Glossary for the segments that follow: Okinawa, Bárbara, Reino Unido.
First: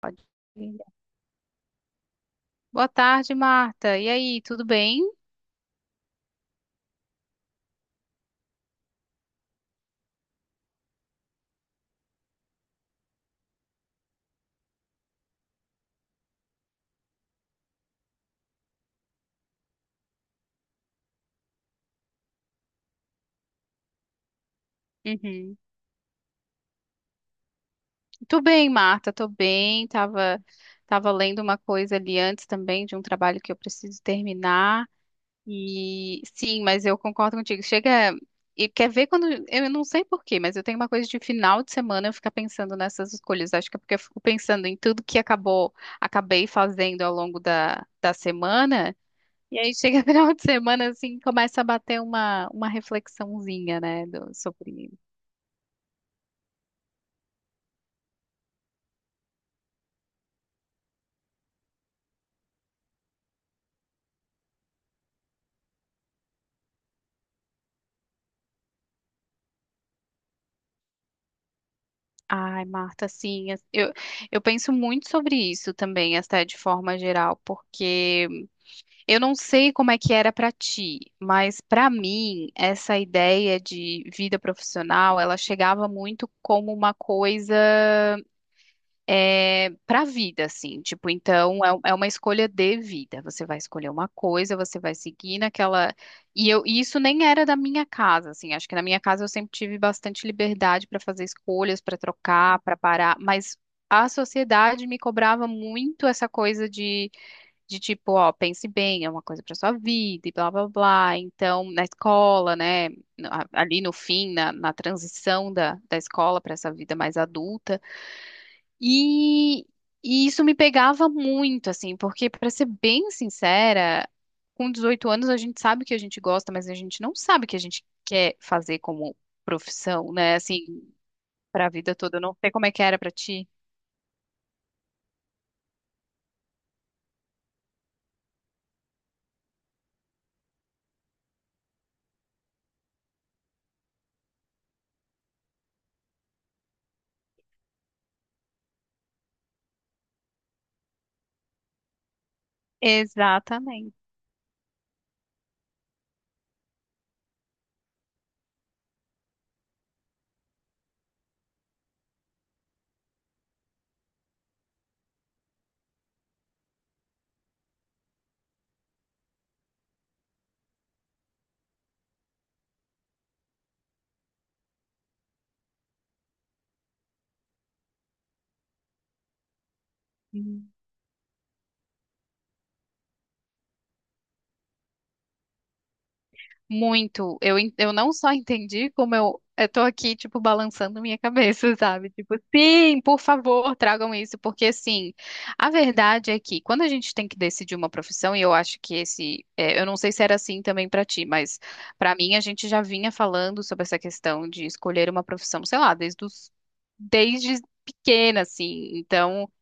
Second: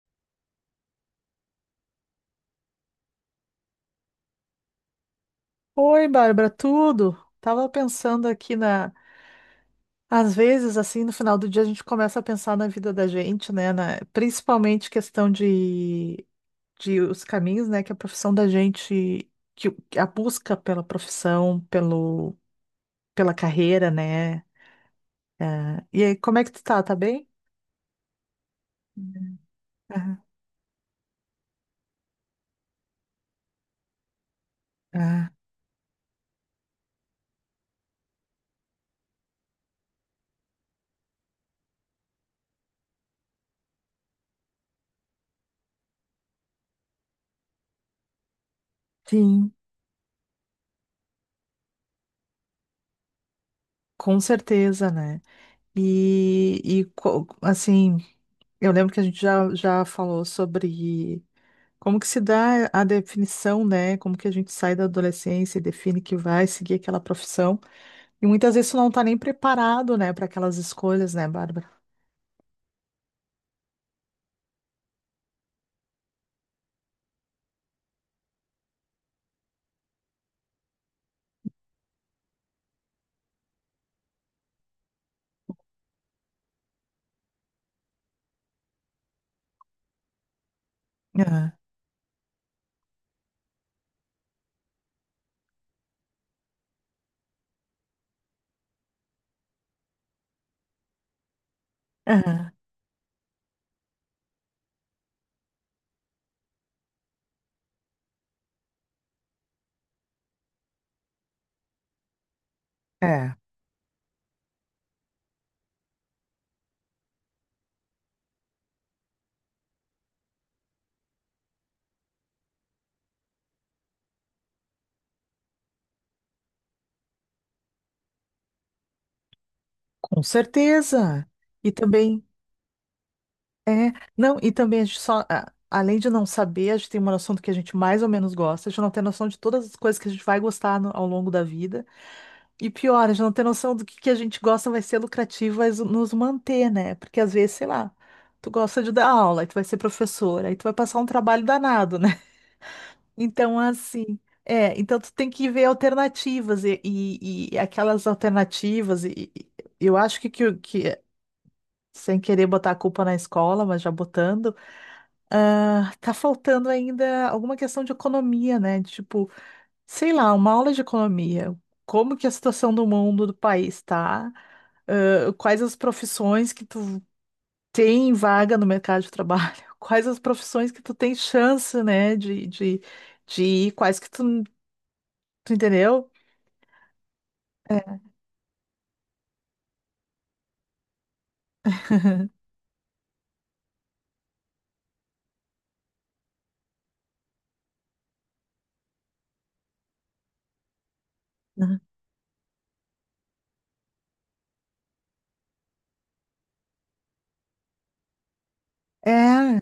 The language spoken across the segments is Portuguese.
Pode ir. Boa tarde, Marta. E aí, tudo bem? Oi, Bárbara, tudo? Tava pensando aqui na. Às vezes, assim, no final do dia, a gente começa a pensar na vida da gente, né? Principalmente questão de, de os caminhos, né? Que a profissão da gente, que a busca pela profissão, pela carreira, né? Uhum. É, e aí, como é que tu tá? Tá bem? Tô bem, Marta, tô bem. Aham. Tava lendo uma coisa ali antes também de um trabalho que eu preciso terminar. Ah, E sim, mas eu concordo contigo. Chega e quer ver quando eu não sei por quê, mas eu tenho uma coisa de final de semana eu ficar pensando nessas escolhas. Acho que é porque eu fico pensando em tudo que acabou, acabei fazendo ao longo da semana. sim, E aí chega final de semana, assim, começa a bater uma reflexãozinha, né, com certeza, sobre... né? Assim, eu lembro que a gente já falou sobre. Como que se dá a definição, né? Como que a gente sai da adolescência e define que vai seguir aquela profissão? E muitas vezes tu não tá nem preparado, né, para aquelas escolhas, né, Bárbara? Ai, Marta, assim, eu penso muito sobre isso também, até de forma geral, porque eu não sei como é que era pra ti, mas pra mim, essa ideia de vida profissional, ela chegava muito como uma coisa é, para a vida, assim, tipo, Aham, então é, é uma escolha de vida. Você vai escolher uma coisa, você vai seguir naquela. E isso nem era da minha casa, assim, acho que na minha casa eu sempre tive bastante liberdade para fazer escolhas, para aham, trocar, para parar, mas a sociedade me cobrava muito essa coisa de tipo, ó, pense bem, é uma coisa para sua vida e blá blá blá. Então, na escola, né, é, ali no fim, na transição da escola para essa vida mais adulta. E, e isso me pegava muito, assim, porque, para ser bem sincera, com 18 anos a gente sabe o que a gente gosta, mas a gente não sabe o que a gente quer fazer como profissão, com né? Assim, certeza. para a E vida toda. também, Eu não sei como é que era para ti. é, não, e também a gente só, além de não saber, a gente tem uma noção do que a gente mais ou menos gosta, a gente não tem noção de todas as coisas que a gente vai gostar ao longo da vida. E pior, a gente não tem noção do que a gente gosta vai ser lucrativo, vai nos manter, né? Porque às vezes, sei lá, tu gosta de dar aula, aí tu vai ser professora, aí tu vai passar um trabalho danado, né? Então, Exatamente. assim, então tu tem que ver alternativas e aquelas alternativas, eu acho que, sem querer botar a culpa na escola, mas já botando, tá faltando ainda alguma questão de economia, né? De, tipo, sei lá, uma aula de economia. Como que é a situação do mundo, do país tá? Quais as profissões que tu tem vaga no mercado de trabalho? Quais as profissões que tu tem chance, né, de ir? Quais que tu entendeu? Muito. Eu não só entendi, como eu tô aqui, tipo, balançando minha cabeça, sabe? Tipo, sim, por favor, tragam isso, porque assim, a verdade é que quando a gente tem que decidir uma profissão, e eu acho que esse, é, eu não sei se era assim também pra ti, mas Uhum. pra mim a gente já vinha falando sobre essa questão de escolher uma profissão, sei lá, desde pequena, assim. Então, É,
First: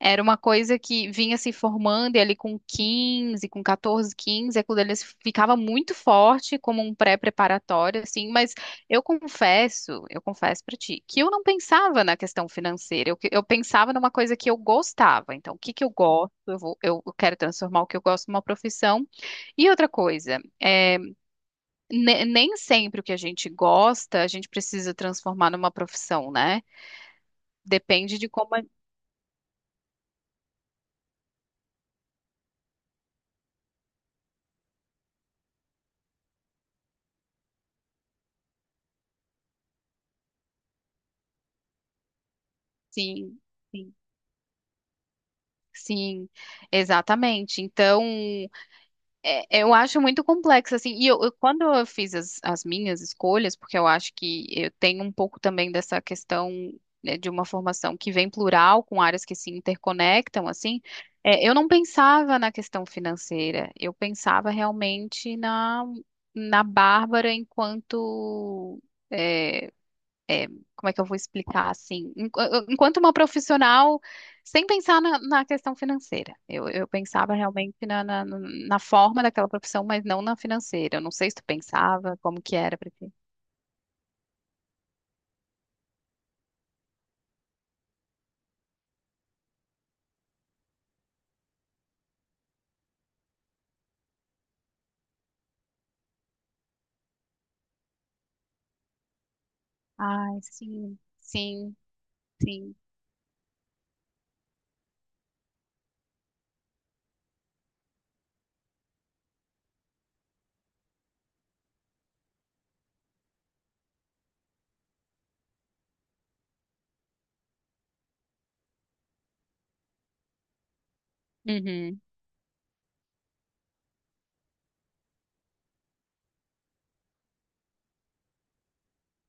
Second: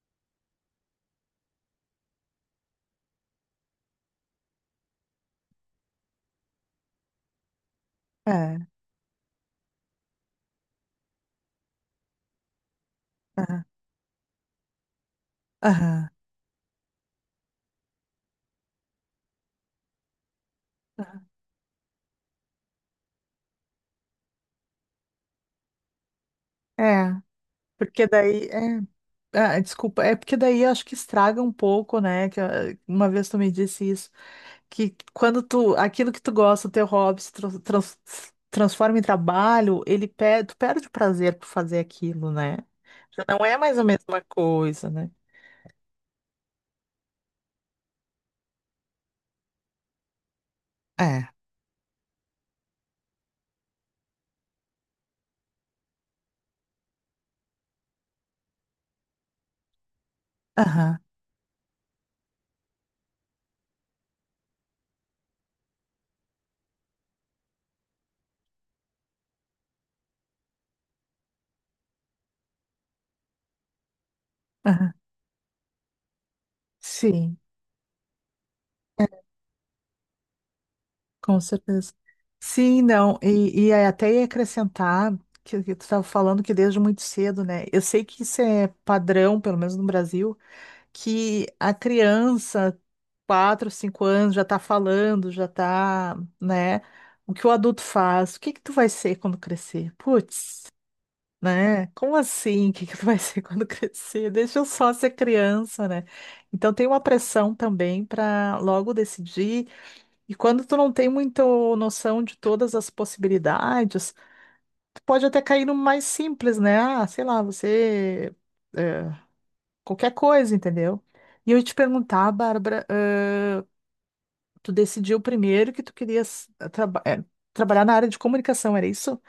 era uma coisa que vinha se formando e ali com 14, 15 aquilo ali ficava muito forte como um pré-preparatório, assim, mas é, eu confesso pra ti, que eu não pensava na questão financeira, eu é, pensava numa coisa que eu gostava, então o que que eu aham, gosto, eu vou, eu quero transformar o que eu gosto numa profissão, e outra coisa, aham. Nem sempre o que a gente gosta, a gente precisa transformar numa profissão, né? É. Porque Depende de daí, como, é, ah, desculpa, é porque daí eu acho que estraga um pouco, né? Que ah, uma vez tu me disse isso. Que quando tu, aquilo que tu gosta, o teu hobby se transforma em trabalho, ele perde, tu perde o prazer por fazer aquilo, né? Já sim, não é mais a sim. mesma coisa, né? Sim, exatamente. Então, eu acho muito complexo, assim, e É. Quando eu fiz as minhas escolhas, porque eu acho que eu tenho um pouco também dessa questão, né, de uma formação que vem plural, com áreas que se interconectam, assim, Aham, é, eu não pensava na questão financeira, eu pensava realmente na, na Bárbara enquanto. É, é, como é que eu vou explicar assim? Enquanto uma profissional, sem aham. pensar na questão financeira. Eu pensava Sim, realmente na forma daquela profissão, mas não na financeira. Eu não sei se com tu certeza. pensava, como que era Sim, para ti. não, e aí até ia acrescentar que tu estava falando que desde muito cedo, né? Eu sei que isso é padrão, pelo menos no Brasil, que a criança quatro, cinco anos, já tá falando, já tá, né? O que o adulto faz? O que que tu vai ser quando crescer? Ai, Putz, sim, sim, né? Como assim? O sim. que que tu vai ser quando crescer? Deixa eu só ser criança, né? Então tem uma pressão também para logo decidir. E quando tu não tem muita noção de todas as possibilidades, tu pode até cair no mais simples, né? Ah, sei lá, você é, qualquer coisa, entendeu? E eu ia te Uhum. perguntar, Bárbara, tu decidiu primeiro que tu querias trabalhar na área de comunicação, era isso?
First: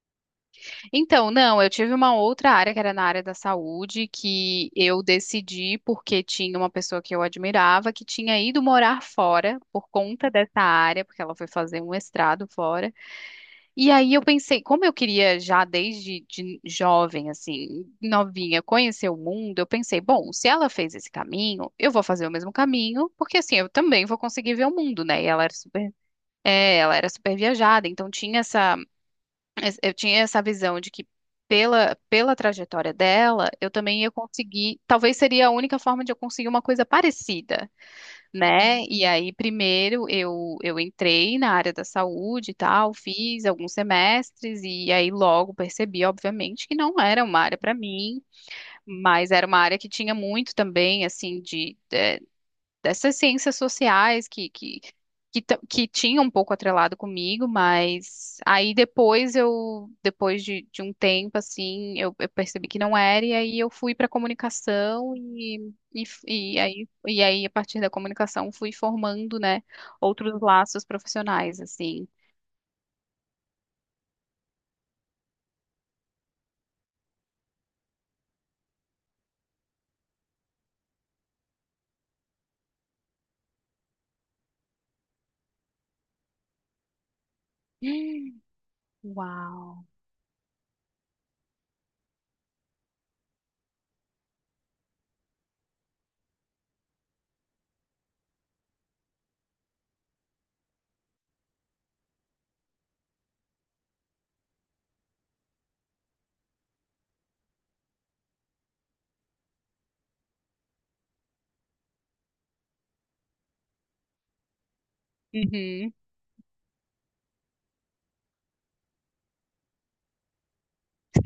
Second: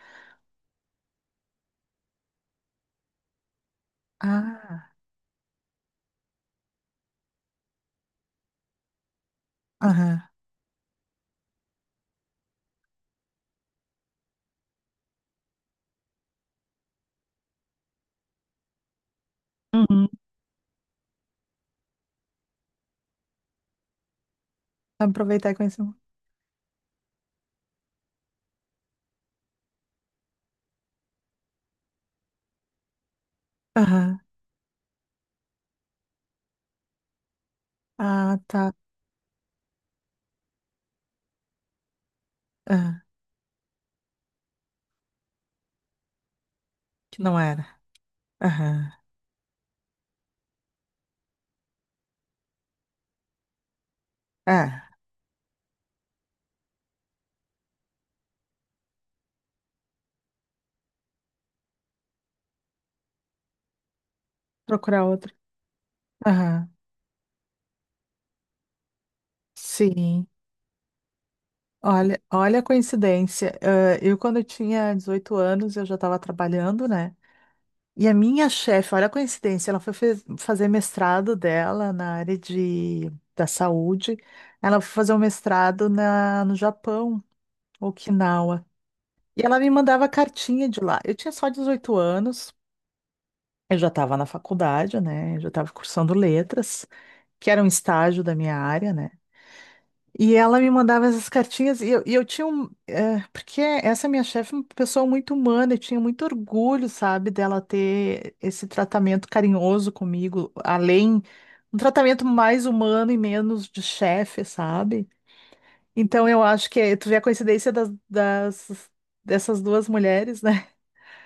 Então, não, eu tive uma outra área que era na área da saúde, que Ah, eu decidi porque tinha uma pessoa que eu admirava que tinha ido morar fora por aham. conta dessa área, porque ela foi fazer um mestrado fora. E aí eu pensei, como eu queria já desde de jovem, assim, novinha, conhecer o mundo, eu pensei, Uhum. bom, se ela fez esse caminho, eu vou fazer o mesmo caminho, porque assim, eu também vou conseguir ver o mundo, né? E ela Aproveitar era e conhecer. super, é, ela era super viajada, então tinha essa, eu tinha essa visão de que pela trajetória dela, eu também ia Aham. conseguir, talvez seria a única forma de eu conseguir uma coisa parecida Ah, tá. né? E aí, primeiro, eu entrei na área da saúde e tal, Aham. fiz alguns semestres, e aí logo percebi, obviamente, que não Que era não uma área era. para mim, Aham. mas era uma área que tinha muito também, assim, de, é, dessas ciências sociais que, que, É, que, ta- que tinha um pouco atrelado comigo, mas aí depois eu, depois de um tempo, assim, eu percebi que não era, e aí eu fui para procurar comunicação outro. e, e, f- e Aham. aí, e aí, a partir da comunicação, fui formando, né, Sim. outros laços profissionais, assim. Olha, olha a coincidência. Ah, quando eu tinha 18 anos, eu já estava trabalhando, né? E a minha chefe, olha a coincidência, ela foi fazer mestrado dela na área da saúde. Ela foi fazer um mestrado no Japão. Okinawa. E ela me Uau! mandava cartinha de lá. Eu tinha só 18 anos, eu já estava na faculdade, né? Eu já estava cursando letras, que era um estágio da minha área, né? E ela me mandava essas cartinhas e eu tinha porque essa minha chefe é uma pessoa muito humana, eu tinha muito orgulho, sabe, dela ter esse tratamento carinhoso comigo, além. Um tratamento mais humano e menos de chefe, sabe? Uhum. Então eu acho que tu vê a coincidência dessas duas mulheres, né?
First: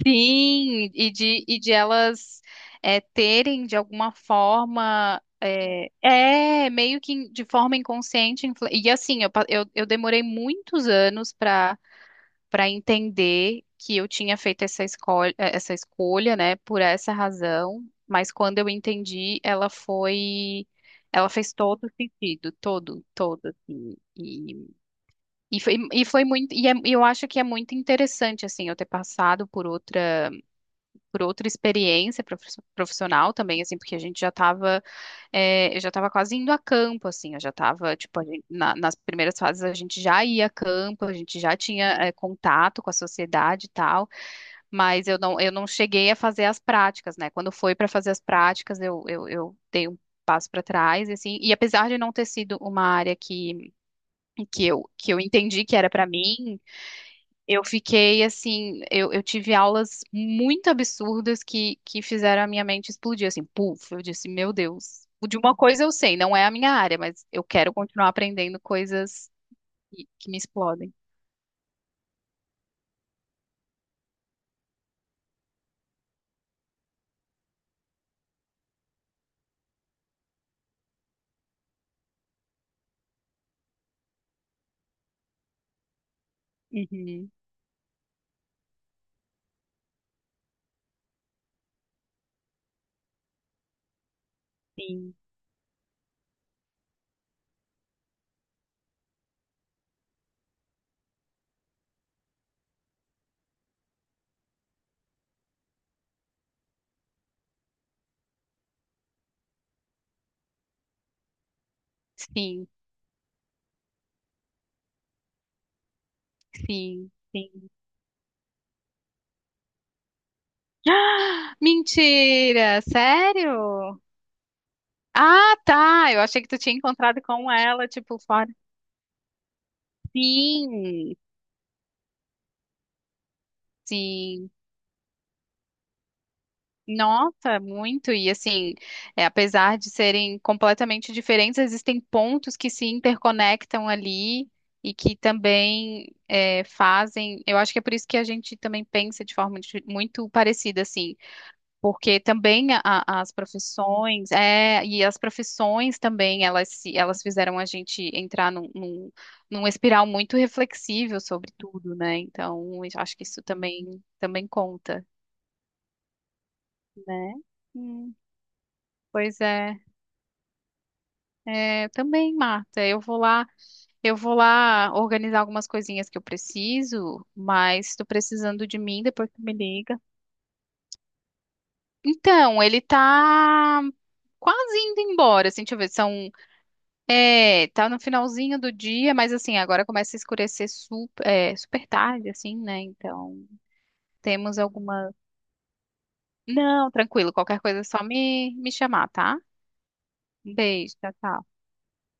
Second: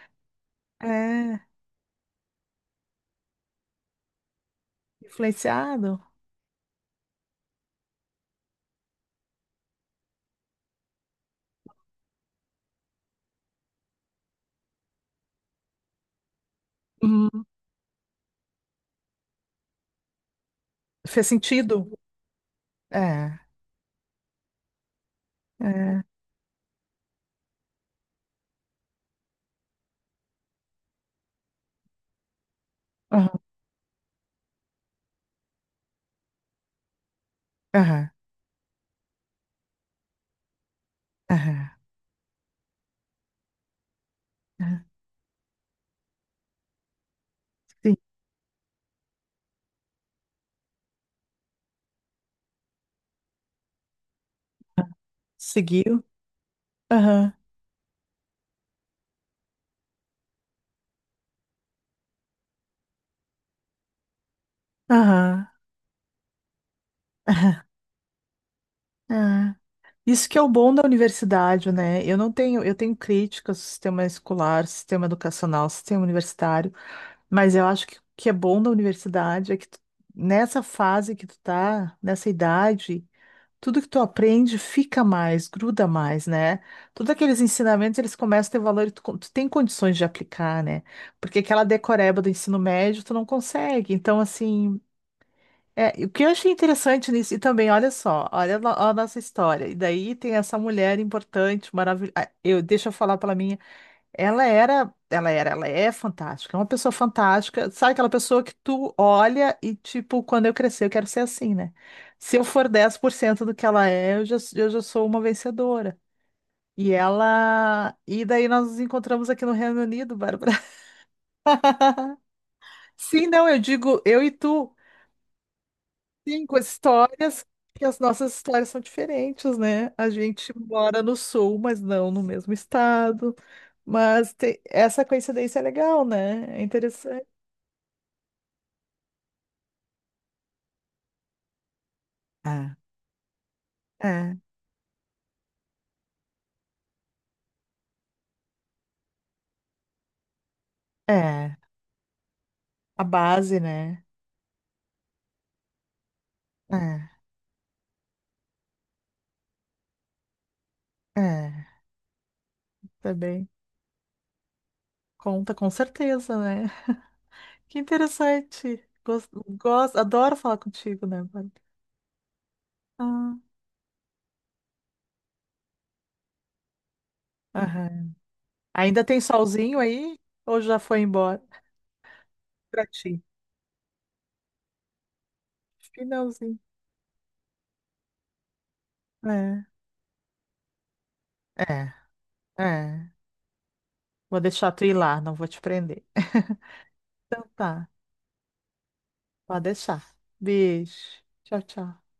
Sim, É, e de elas é, terem de alguma forma. É, influenciado. é, meio que de forma inconsciente. E assim, eu demorei muitos anos para para entender que eu tinha feito essa escolha, né, por essa Uhum. razão. Mas quando eu entendi, ela foi. Fez Ela fez sentido. todo sentido, todo, É, todo. Assim. É. E foi muito. E eu acho que é muito interessante, assim, eu ter passado por outra experiência profissional Aham, também, assim, porque a gente já estava, eu já estava quase indo a campo, assim, eu já estava, aham, tipo, nas primeiras fases a gente já ia a campo, a gente já aham, tinha, contato com a sociedade e tal, aham. mas eu não cheguei a fazer as práticas, né? Quando foi para Sim. fazer as práticas, eu dei um passo para trás, e assim, e apesar de não ter sido uma área que eu entendi que era Seguiu. para mim, Aham, eu fiquei assim, eu tive aulas muito absurdas que fizeram a minha mente explodir, assim, puf, eu disse, meu Deus. De aham. uma coisa eu sei, não é a minha área, mas eu quero continuar aprendendo coisas Ah, que, isso que que me é o bom da explodem. universidade, né? Eu não tenho, eu tenho críticas ao sistema escolar, sistema educacional, sistema universitário, mas eu acho que o que é bom da universidade é que nessa fase que tu tá, nessa idade, tudo que tu aprende fica mais, gruda mais, né? Todos Uhum, aqueles ensinamentos, eles começam a ter valor e tu tem condições de aplicar, né? Porque aquela decoreba do ensino médio, tu não consegue. Então, assim, sim, e o que eu achei interessante nisso, e também, olha só, olha a no- a nossa história. E daí tem essa mulher importante, maravilhosa. Deixa eu falar pela minha. Ela é fantástica, é uma pessoa fantástica. Sabe aquela pessoa que tu olha e, tipo, quando eu crescer, eu quero ser assim, né? Se eu sim, for 10% do que ela é, eu já sou uma vencedora. E sim, sim. ela. E daí nós nos encontramos aqui no Reino Unido, Bárbara. Ah, mentira, Sim, não, eu sério? digo eu e tu. Ah, tá, eu achei que Cinco tu tinha encontrado histórias, com que ela, as tipo, nossas fora. histórias são diferentes, né? A gente mora no Sim, sul, mas não no mesmo estado. Mas sim. Essa coincidência é legal, né? É interessante. Nossa, muito. E assim, é, apesar de serem completamente diferentes, existem pontos que É, se interconectam é, ali e que também é, fazem. Eu acho que é por isso que a gente também pensa de forma muito parecida, assim, é. porque também A as base, né? profissões, é, e as profissões também, elas, É, elas fizeram a gente entrar num espiral muito reflexível sobre é. tudo, né? Então, eu acho que isso Também também, também conta, conta com certeza, né? né? Que interessante. Pois Gosto, é, gosto, adoro falar contigo, né, Bárbara? é, também, Marta. Ah, Eu vou lá organizar algumas coisinhas que eu preciso, mas estou aham. precisando de mim Ainda tem depois tu me solzinho liga. aí? Ou já foi embora? Então, ele Pra ti. tá quase indo embora, assim, deixa eu ver, são, Finalzinho. é, tá no finalzinho do dia, mas assim, É, agora começa a escurecer super, é, super é, tarde, assim, né? é. Então, Vou temos deixar tu ir alguma... lá, não vou te prender. Não, tranquilo, Então qualquer coisa é tá, só me chamar, tá? pode deixar. Um Beijo. beijo, tchau, tchau. Tchau, tchau.